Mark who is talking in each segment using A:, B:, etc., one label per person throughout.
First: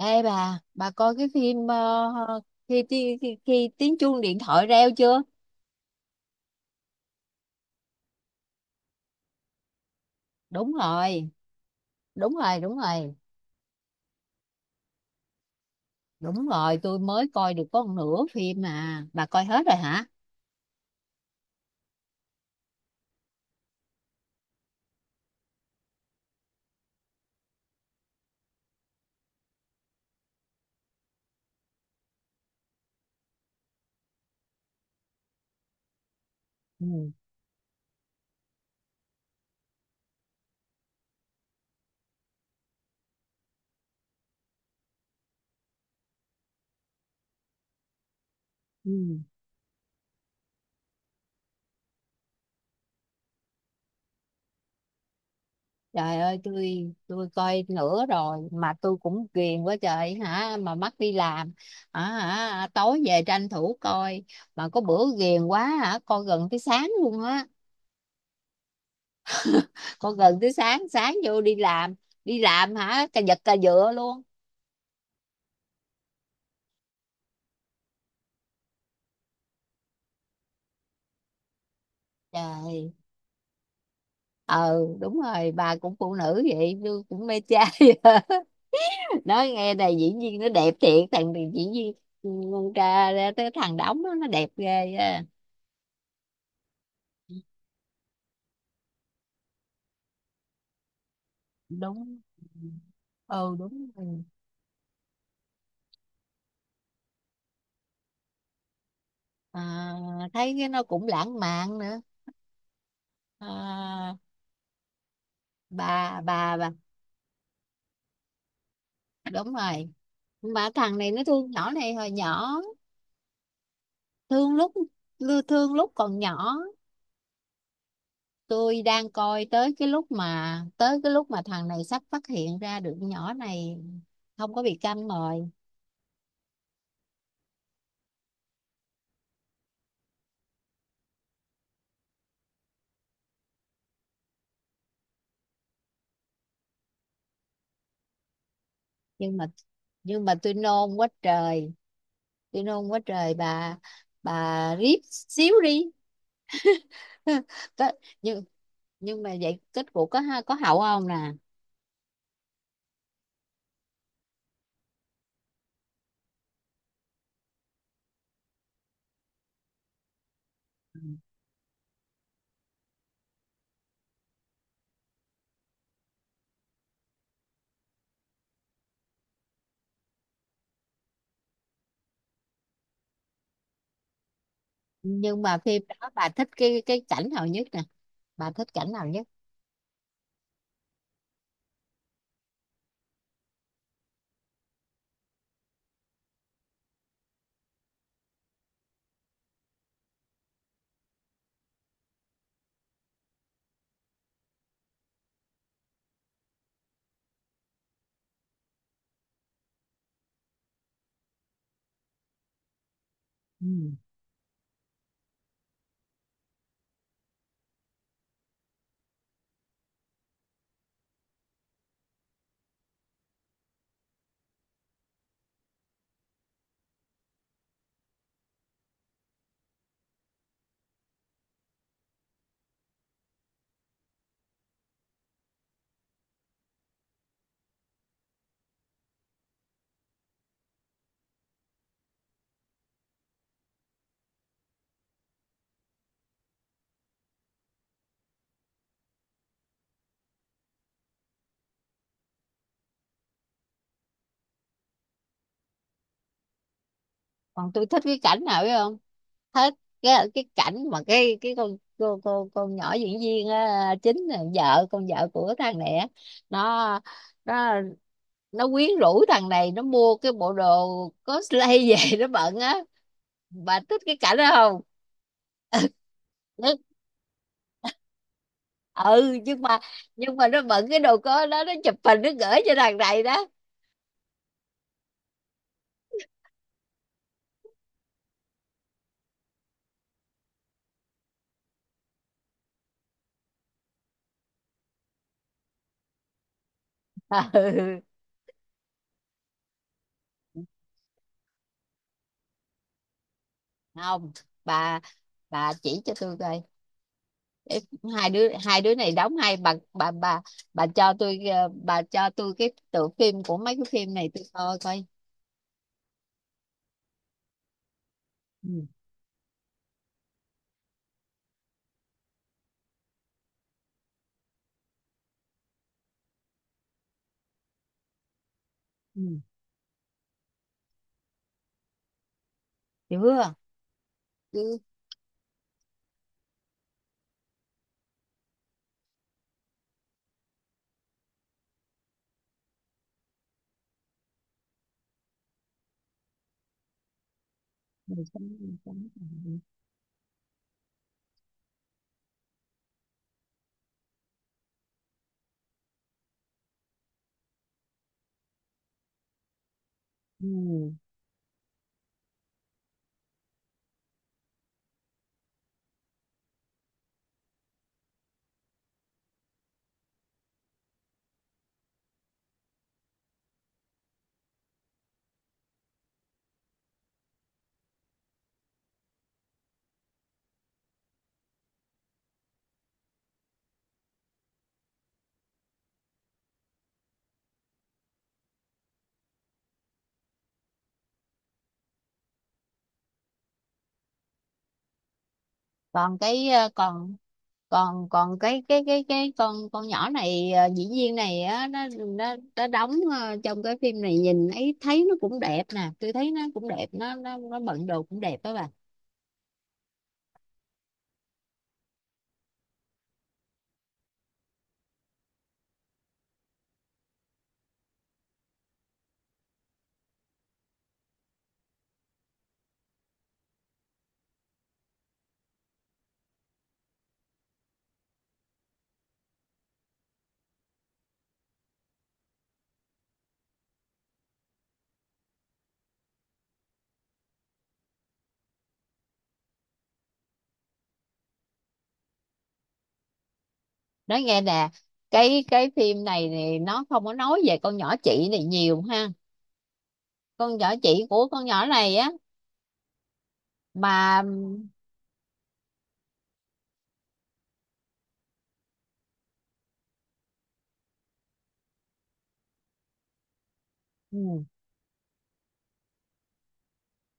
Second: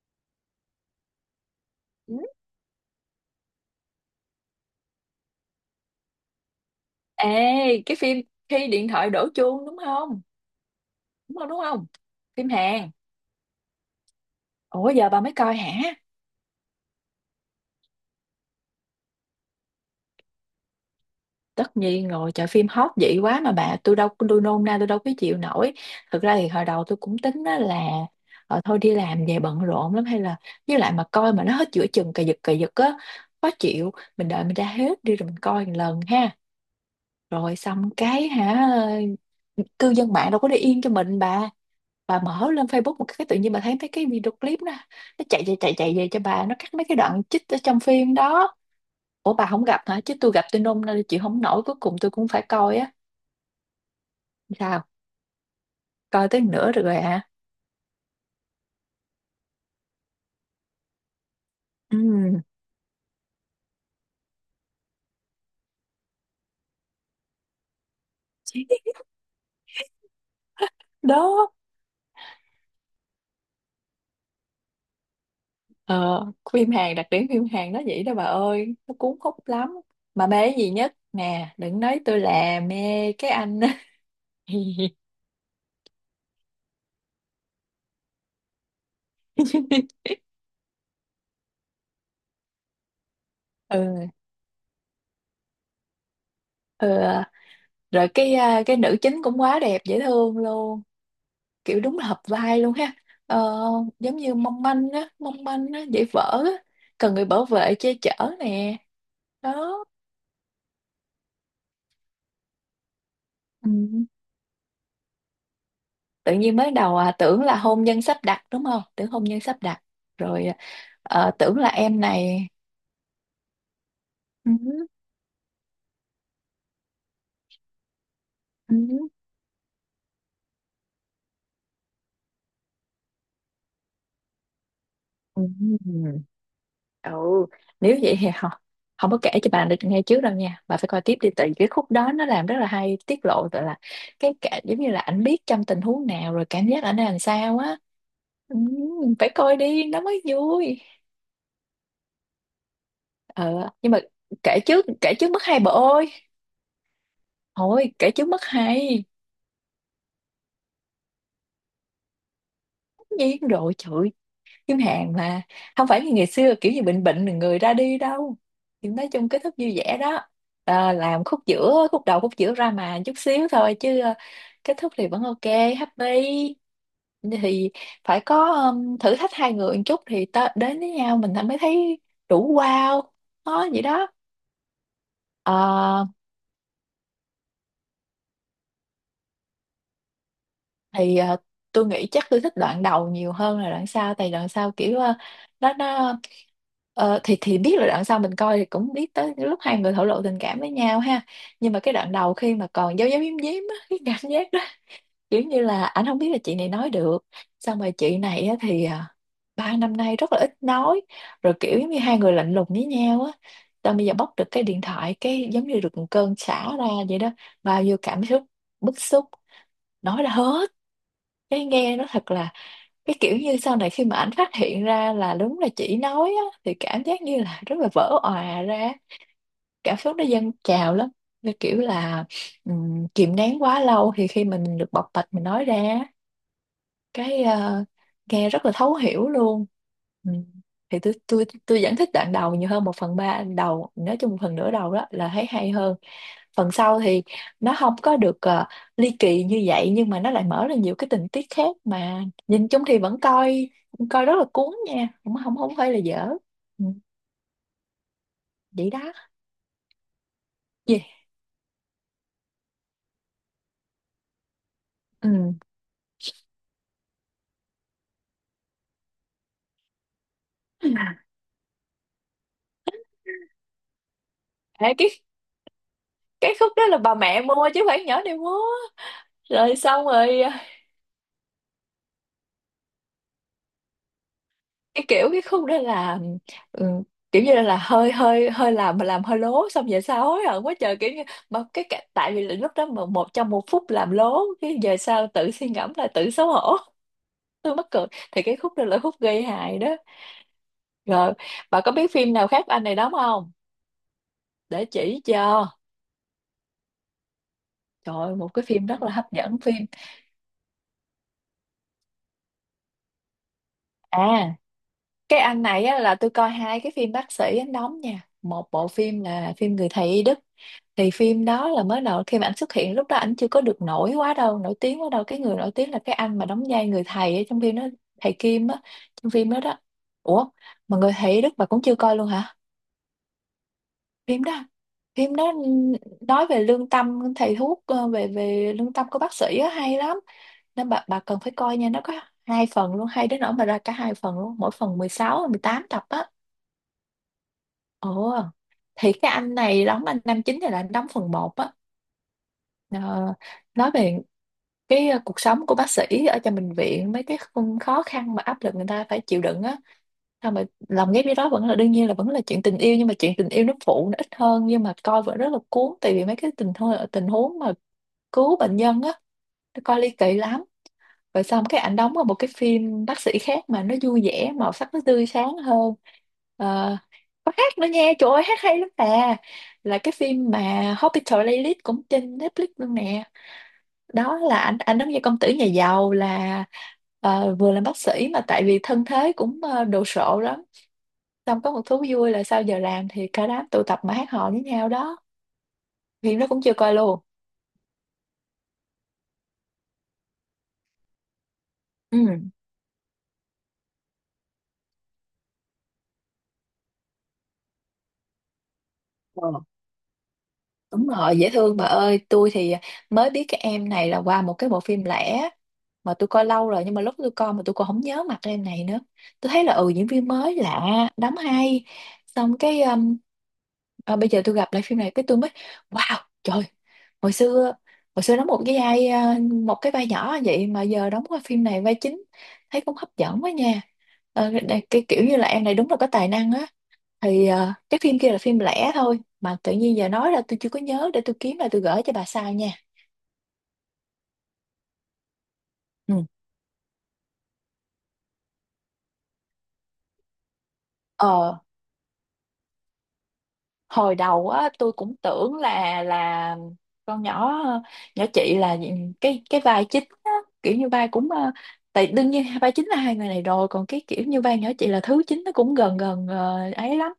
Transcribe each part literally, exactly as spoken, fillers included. A: Ê bà, bà coi cái phim ờ,
B: Ừ.
A: khi, ti- khi, khi tiếng chuông điện thoại reo chưa?
B: Ê, cái phim khi điện thoại đổ chuông đúng không?
A: Đúng rồi,
B: Đúng không, đúng không?
A: đúng
B: Phim
A: rồi, đúng
B: Hàn.
A: rồi,
B: Ủa giờ bà mới coi hả?
A: đúng rồi, tôi mới coi được có một nửa phim mà. Bà coi hết rồi hả?
B: Tất nhiên rồi, trời phim hot vậy quá mà bà, tôi đâu tôi nôn na tôi đâu có chịu nổi. Thực ra thì hồi đầu tôi cũng tính á là ờ, thôi đi làm về bận rộn lắm, hay là với lại mà coi mà nó hết giữa chừng cà giật cà giật á khó chịu, mình đợi mình ra hết đi rồi mình coi một lần ha.
A: Ừ.
B: Rồi xong cái hả, cư dân mạng đâu có để yên cho mình, bà bà mở lên Facebook một cái tự nhiên bà thấy mấy cái video clip đó, nó chạy chạy chạy chạy về cho bà, nó cắt mấy cái đoạn chích ở trong phim đó.
A: Ừ.
B: Ủa bà không gặp hả? Chứ tôi gặp, tôi nôn nên chịu không nổi, cuối cùng tôi cũng phải coi á. Sao
A: Trời
B: coi
A: ơi,
B: tới nửa được
A: tôi
B: rồi hả?
A: tôi coi nửa rồi mà tôi cũng ghiền quá trời hả, mà mắc đi làm. À,
B: Ừ.
A: hả, tối về tranh thủ coi mà có bữa ghiền quá hả, coi gần tới sáng luôn á. Coi gần tới sáng, sáng vô
B: Đó,
A: đi làm, đi làm hả, cà giật cà dựa luôn.
B: ờ, phim Hàn, đặc điểm phim Hàn nó vậy đó bà ơi, nó cuốn hút lắm. Mà mê cái gì nhất nè, đừng nói tôi là
A: Trời,
B: mê cái anh.
A: ừ, đúng rồi, bà cũng phụ nữ vậy tôi cũng mê trai. Nói nghe này, diễn viên nó đẹp thiệt, thằng diễn viên con tra ra tới thằng đóng
B: Ừ.
A: đó, nó đẹp ghê á.
B: Ừ, rồi cái à, cái nữ chính cũng quá đẹp, dễ thương luôn, kiểu đúng là
A: Đúng,
B: hợp vai luôn ha.
A: ừ,
B: ờ,
A: đúng
B: Giống
A: rồi.
B: như mong manh á, mong manh á, dễ vỡ á, cần người bảo vệ che chở, nè, đó.
A: À, thấy cái nó cũng lãng mạn nữa.
B: Ừ.
A: À, bà
B: Tự
A: bà
B: nhiên
A: bà
B: mới đầu à, tưởng là hôn nhân sắp đặt đúng không, tưởng hôn nhân
A: đúng
B: sắp đặt,
A: rồi,
B: rồi à,
A: mà thằng này nó
B: ờ,
A: thương
B: tưởng là
A: nhỏ này
B: em
A: hồi nhỏ,
B: này. Ừ.
A: thương lúc thương lúc còn nhỏ.
B: Ừ.
A: Tôi đang coi tới cái lúc mà tới cái lúc mà thằng này sắp phát hiện ra được nhỏ này không có bị câm
B: Ừ.
A: rồi.
B: Ừ. Nếu vậy thì không, không có kể cho bà được nghe trước đâu nha, bà phải coi tiếp đi, tại vì cái khúc đó nó làm rất là hay, tiết lộ gọi là, cái cả giống như là ảnh biết trong tình huống nào rồi cảm giác ảnh làm sao á. Ừ, phải
A: Nhưng mà,
B: coi đi nó mới
A: nhưng mà tôi
B: vui.
A: nôn quá trời, tôi nôn quá trời
B: ờ
A: bà
B: nhưng mà kể
A: bà
B: trước,
A: riết
B: kể trước mất
A: xíu
B: hay bà
A: đi.
B: ơi.
A: Có-
B: Thôi kể trước mất
A: nhưng
B: hay.
A: nhưng mà vậy kết cục có ha- có hậu không nè?
B: Tất nhiên rồi trời, kiếm hàng mà. Không phải như ngày xưa kiểu như bệnh bệnh rồi người ra đi đâu, thì nói chung kết thúc vui vẻ đó. À, làm khúc giữa, khúc đầu khúc giữa ra mà chút xíu thôi chứ ờ, kết thúc thì vẫn ok, happy. Thì phải có um, thử thách hai người một chút thì ta đến với nhau mình mới thấy đủ, wow. Đó vậy đó.
A: Nhưng mà phim
B: Ờ,
A: đó bà thích cái cái cảnh nào nhất nè, bà thích cảnh nào nhất?
B: thì à, tôi nghĩ chắc tôi thích đoạn đầu nhiều hơn là đoạn sau, tại đoạn sau kiểu à, nó nó ờ, thì thì biết là đoạn sau mình coi thì cũng biết tới lúc hai người thổ lộ tình cảm với nhau ha. Nhưng mà cái đoạn đầu khi mà còn giấu giấu giếm giếm á, cái cảm giác đó, kiểu như là ảnh không biết là chị này nói được. Xong rồi chị này á thì à, ba năm nay rất là ít nói, rồi kiểu giống như hai người lạnh lùng với nhau á.
A: Ừ.
B: Xong bây giờ bóc được cái điện thoại cái giống như được một cơn xả ra vậy đó, bao nhiêu cảm xúc, bức xúc, nói ra hết, cái nghe nó thật là, cái kiểu như sau này khi mà ảnh phát hiện ra là đúng là chỉ nói á, thì cảm giác như là rất là vỡ òa ra, cảm xúc nó dâng trào lắm. Như kiểu là ừm, kìm nén quá lâu thì khi mà mình được bộc bạch mình nói ra, cái ờ, nghe rất là thấu hiểu luôn. Ừ. Thì tôi tôi tôi vẫn thích đoạn đầu nhiều hơn, một phần ba đầu, nói chung một phần nửa đầu đó là thấy hay hơn. Phần sau thì nó không có được ờ, ly kỳ như vậy, nhưng mà nó lại mở ra nhiều cái tình tiết khác mà, nhìn chung thì vẫn coi, coi rất là cuốn nha, không không không phải là dở. Ừ.
A: Còn tôi thích cái cảnh nào biết
B: Vậy
A: không?
B: đó.
A: Thích cái cái cảnh mà
B: Gì.
A: cái cái con cô cô con nhỏ diễn viên á, chính là vợ con vợ của
B: Ừ.
A: thằng này á, nó nó nó quyến rũ thằng này, nó mua cái bộ đồ cosplay về nó bận á. Bà thích cái cảnh đó không?
B: Ê, cái cái khúc
A: Nó-
B: đó là bà mẹ mua chứ không phải nhỏ này mua.
A: ừ, nhưng
B: Rồi
A: mà
B: xong
A: nhưng
B: rồi,
A: mà nó bận cái đồ có đó nó chụp hình nó gửi cho thằng này đó.
B: cái kiểu, cái khúc đó là ừ, kiểu như là hơi hơi hơi làm mà làm hơi lố, xong về sau hối hận quá trời, kiểu như, mà cái cả- tại vì lúc đó mà một trong một phút làm lố cái về sau tự suy ngẫm là tự xấu hổ. Tôi mắc
A: Ừ.
B: cười. Thì cái khúc đó là khúc gây hại đó. Rồi, bà có biết phim nào khác anh này đóng không,
A: Không,
B: để
A: bà
B: chỉ cho.
A: bà chỉ cho tôi coi,
B: Trời
A: hai
B: ơi,
A: đứa
B: một cái
A: hai
B: phim
A: đứa
B: rất là
A: này
B: hấp
A: đóng hay
B: dẫn
A: bà.
B: phim,
A: Bà bà bà, cho tôi ờ, bà cho tôi cái tựa phim của mấy cái phim này tôi
B: à
A: coi coi.
B: cái anh này á, là tôi coi hai cái phim bác sĩ anh đóng nha. Một
A: Ừ.
B: bộ phim là phim Người Thầy Y Đức. Thì phim đó là mới đầu khi mà anh xuất hiện, lúc đó anh chưa có được nổi quá đâu, nổi tiếng quá đâu, cái người nổi tiếng là cái anh mà đóng vai người thầy ở trong phim đó, thầy Kim á. Trong
A: Ừ.
B: phim đó đó. Ủa, mà Người Thầy Đức bà cũng chưa coi luôn hả, phim đó
A: Chưa chứ.
B: Phim đó nói về lương tâm thầy thuốc, ờ, về về lương tâm của bác sĩ á, hay lắm, nên bà bà cần phải coi nha. Nó có hai phần luôn, hay đến nỗi mà ra cả hai phần luôn, mỗi phần mười sáu mười tám tập á. Ồ. Thì cái anh này đóng, anh Nam chính này là anh đóng phần một á. Ờ, nói về cái ờ, cuộc sống của bác sĩ ở trong bệnh viện, mấy cái khung khó khăn mà áp lực người ta phải chịu đựng á, sao mà
A: Ừ.
B: lòng ghép với đó vẫn là, đương nhiên là vẫn là chuyện tình yêu, nhưng mà chuyện tình yêu nó phụ, nó ít hơn, nhưng mà coi vẫn rất là cuốn, tại vì mấy cái tình huống, tình huống mà cứu bệnh nhân á, nó coi ly kỳ lắm. Rồi xong cái ảnh đóng vào một cái phim bác sĩ khác mà nó vui vẻ, màu sắc nó tươi sáng hơn. Ờ, có hát nữa nha, trời ơi hát hay lắm nè, là cái phim mà Hospital Playlist cũng trên Netflix luôn nè. Đó là anh anh giống như công tử nhà giàu, là ờ, vừa làm bác sĩ mà tại vì thân thế cũng ờ, đồ sộ lắm. Xong có một thú vui là sau giờ làm thì cả đám tụ tập mà hát hò với nhau đó.
A: còn
B: Phim nó
A: cái
B: cũng
A: ờ,
B: chưa coi
A: còn
B: luôn.
A: còn còn cái cái cái cái con con nhỏ này, ờ, diễn viên này á, nó nó
B: Ừ.
A: nó đóng ờ, trong cái phim này nhìn ấy thấy nó cũng đẹp nè, tôi thấy nó cũng đẹp, nó nó nó bận đồ cũng đẹp đó bà.
B: Ờ, đúng rồi, dễ thương bà ơi. Tôi thì mới biết cái em này là qua một cái bộ phim lẻ mà tôi coi lâu rồi, nhưng mà lúc tôi coi mà tôi còn không nhớ mặt em này nữa, tôi thấy là, ừ, diễn viên mới lạ, đóng hay. Xong cái à, bây giờ tôi gặp lại phim này cái tôi mới, wow, trời, hồi xưa, hồi xưa đóng một cái vai à, một cái vai nhỏ vậy mà giờ đóng qua phim này vai chính, thấy cũng hấp dẫn quá nha. Ờ, đây- cái kiểu như là em này đúng là có tài năng á. Thì ờ, cái phim kia là phim lẻ thôi, mà tự nhiên giờ nói ra tôi chưa có nhớ, để tôi kiếm lại tôi gửi cho bà sau nha.
A: Nói nghe nè, cái cái phim
B: Ừ.
A: này thì nó không có nói về con nhỏ chị này nhiều ha, con nhỏ chị của con
B: ờ
A: nhỏ này á,
B: Hồi
A: mà
B: đầu á, tôi cũng tưởng là là con nhỏ nhỏ chị là cái cái vai chính á, kiểu như vai cũng ờ, tại đương nhiên vai chính là hai người này rồi, còn cái kiểu như
A: ừ,
B: vai nhỏ chị là thứ chính, nó cũng gần gần ờ, ấy lắm.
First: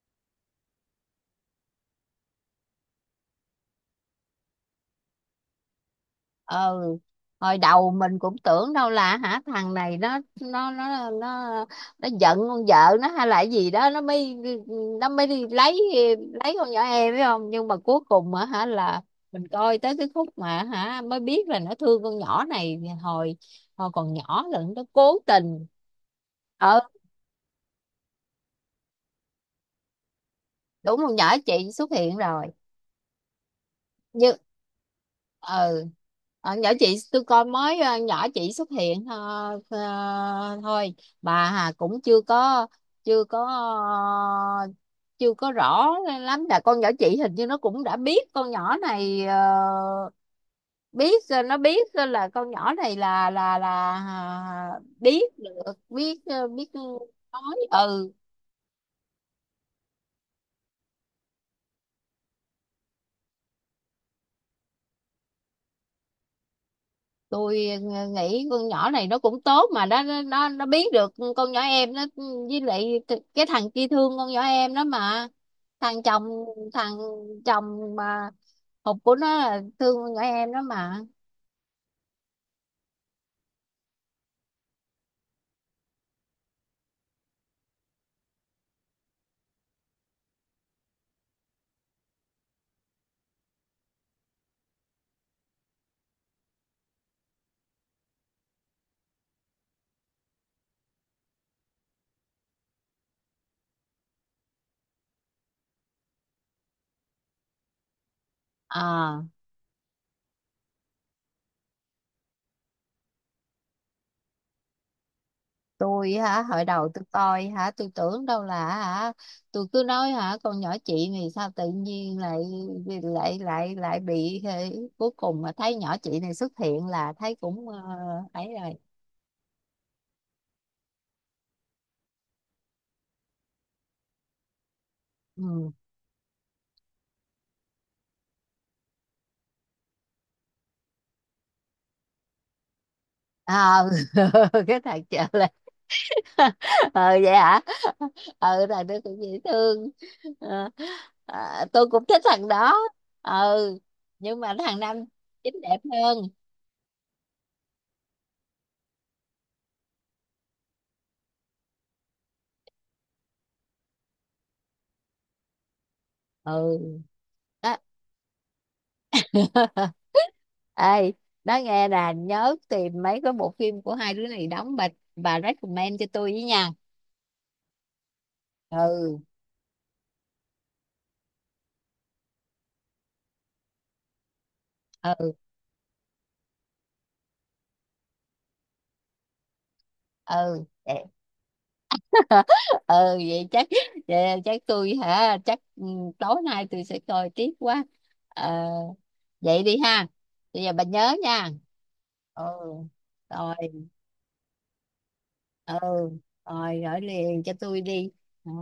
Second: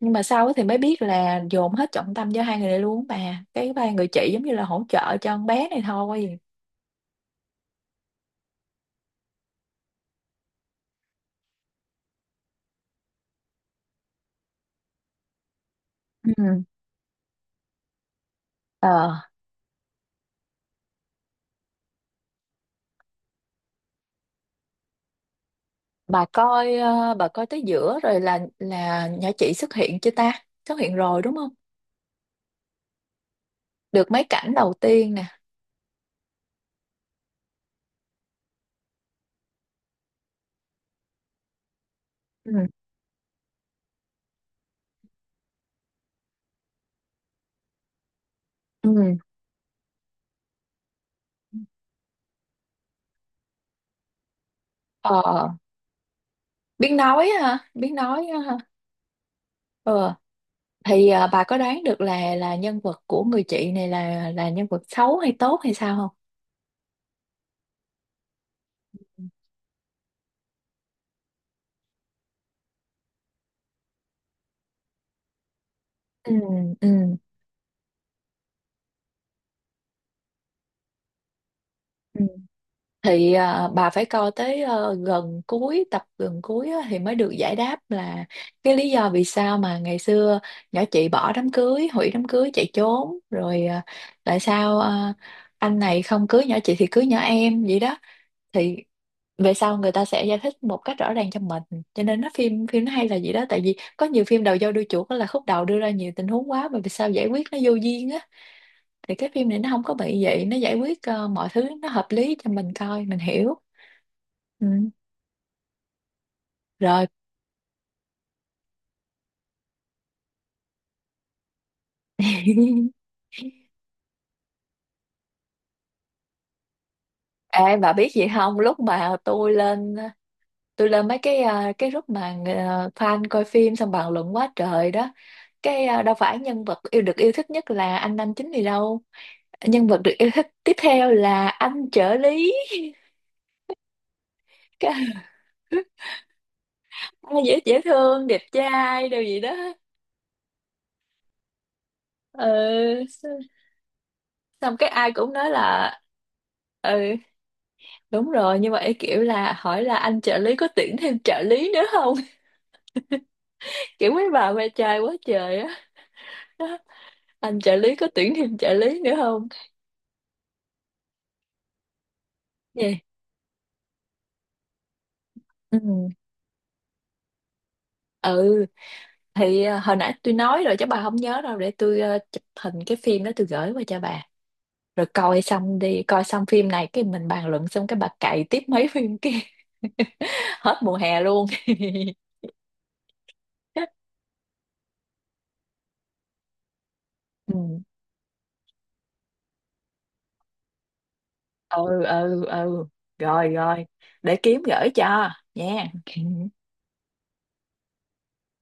B: Nhưng mà sau á thì mới biết là dồn hết trọng tâm cho hai người này luôn á, bà, cái vai người chị giống như là hỗ trợ cho con bé này thôi.
A: ờ, hồi đầu mình cũng tưởng đâu là hả thằng này nó nó nó nó nó giận con vợ nó hay là cái gì đó nó mới nó mới đi lấy lấy
B: Ừ.
A: con nhỏ em phải không, nhưng mà cuối cùng á hả là
B: ờ
A: mình coi tới cái khúc mà hả mới biết là nó thương con nhỏ này hồi hồi còn nhỏ, là nó cố tình.
B: bà coi,
A: Ờ,
B: ờ, bà coi tới giữa rồi là là nhỏ chị xuất hiện chưa ta? Xuất hiện
A: đúng, con
B: rồi
A: nhỏ
B: đúng không?
A: chị xuất hiện rồi.
B: Được mấy
A: Như,
B: cảnh đầu tiên nè.
A: ừ. Ờ, nhỏ chị tôi coi mới ờ, nhỏ chị xuất hiện, ờ, ờ, thôi, bà Hà cũng chưa
B: Ừ.
A: có chưa có ờ, chưa có rõ lắm là con nhỏ chị hình như nó cũng đã biết con nhỏ
B: Ừ.
A: này, ờ, biết, ờ, nó biết, ờ, là con nhỏ này là là là à, biết
B: Ờ,
A: được biết ờ, biết
B: biết nói
A: nói.
B: ha, biết
A: Ừ,
B: nói ha. Ờ, thì à, bà có đoán được là là nhân vật của người chị này là là nhân vật xấu hay tốt hay sao không?
A: tôi ờ, nghĩ con nhỏ này nó cũng tốt mà nó nó nó nó biết được con nhỏ em nó, với lại th- cái thằng kia thương con nhỏ em đó mà, thằng chồng
B: Ừ, ừ,
A: thằng chồng mà hụt của nó là thương con nhỏ em đó mà.
B: ừ. Thì à, bà phải coi tới ờ, gần cuối tập, gần cuối á, thì mới được giải đáp là cái lý do vì sao mà ngày xưa nhỏ chị bỏ đám cưới, hủy đám cưới chạy trốn, rồi à, tại sao à, anh này không cưới nhỏ chị thì cưới nhỏ em vậy đó. Thì về sau người ta sẽ giải thích một cách rõ ràng cho mình, cho nên nó phim phim nó hay là gì đó, tại vì có nhiều phim đầu dâu đuôi chuột á là khúc đầu đưa ra nhiều tình huống quá mà vì sao giải quyết nó vô duyên á. Thì
A: À,
B: cái phim này nó không có bị vậy, nó giải quyết ờ, mọi thứ nó hợp lý cho mình coi mình hiểu. Ừ.
A: tôi hả, hồi đầu tôi
B: Rồi.
A: coi hả, tôi tưởng đâu là hả, tôi cứ nói hả, con nhỏ chị này sao tự nhiên lại lại lại lại bị thế. Cuối cùng mà thấy nhỏ chị này xuất hiện là thấy cũng
B: Ê,
A: ờ,
B: bà biết gì
A: ấy
B: không,
A: rồi.
B: lúc mà tôi lên tôi lên mấy cái ờ, cái group mà ờ, fan coi phim xong bàn luận quá trời đó,
A: Ừ.
B: cái ờ, đâu phải nhân vật yêu được yêu thích nhất là anh nam chính gì đâu, nhân vật được yêu thích tiếp theo là anh trợ lý.
A: Ờ. Cái thằng
B: Cái-
A: chợ là. Ừ, vậy
B: Ai
A: hả,
B: dễ dễ thương, đẹp
A: ờ, thằng đó
B: trai đồ
A: cũng dễ
B: gì đó.
A: thương. Ờ, à, tôi cũng thích thằng đó.
B: Ừ. x-
A: Ừ, nhưng mà
B: Xong
A: thằng
B: cái
A: nam
B: ai cũng nói
A: chính đẹp
B: là,
A: hơn.
B: ừ, đúng rồi, nhưng mà ấy kiểu là hỏi là anh trợ lý có tuyển thêm trợ lý nữa không. Kiểu mấy bà ve chai quá trời á.
A: Ừ.
B: Anh trợ
A: Đó.
B: lý có tuyển thêm trợ lý nữa không.
A: Ê, nói nghe nè, nhớ tìm
B: Vậy.
A: mấy cái bộ phim của hai đứa này đóng bà bà
B: Ừ.
A: recommend cho tôi với nha.
B: Ừ.
A: Ừ,
B: Thì ờ, hồi nãy tôi nói rồi chứ bà không nhớ đâu, để tôi ờ, chụp hình cái phim đó tôi gửi qua cho bà, rồi
A: ừ,
B: coi xong đi, coi xong phim này cái mình bàn luận, xong cái bà cày tiếp mấy phim kia.
A: ừ.
B: Hết mùa hè luôn.
A: Ừ, vậy chắc, vậy chắc tôi hả, chắc ừ, tối nay tôi sẽ coi tiếp
B: Ừ
A: quá. Ờ, vậy đi ha, bây giờ bà nhớ nha.
B: ừ
A: Ừ.
B: ừ. Ừ. Rồi
A: Rồi.
B: rồi, để kiếm gửi cho,
A: Ừ.
B: nha.
A: Rồi gửi liền cho tôi đi. Ờ.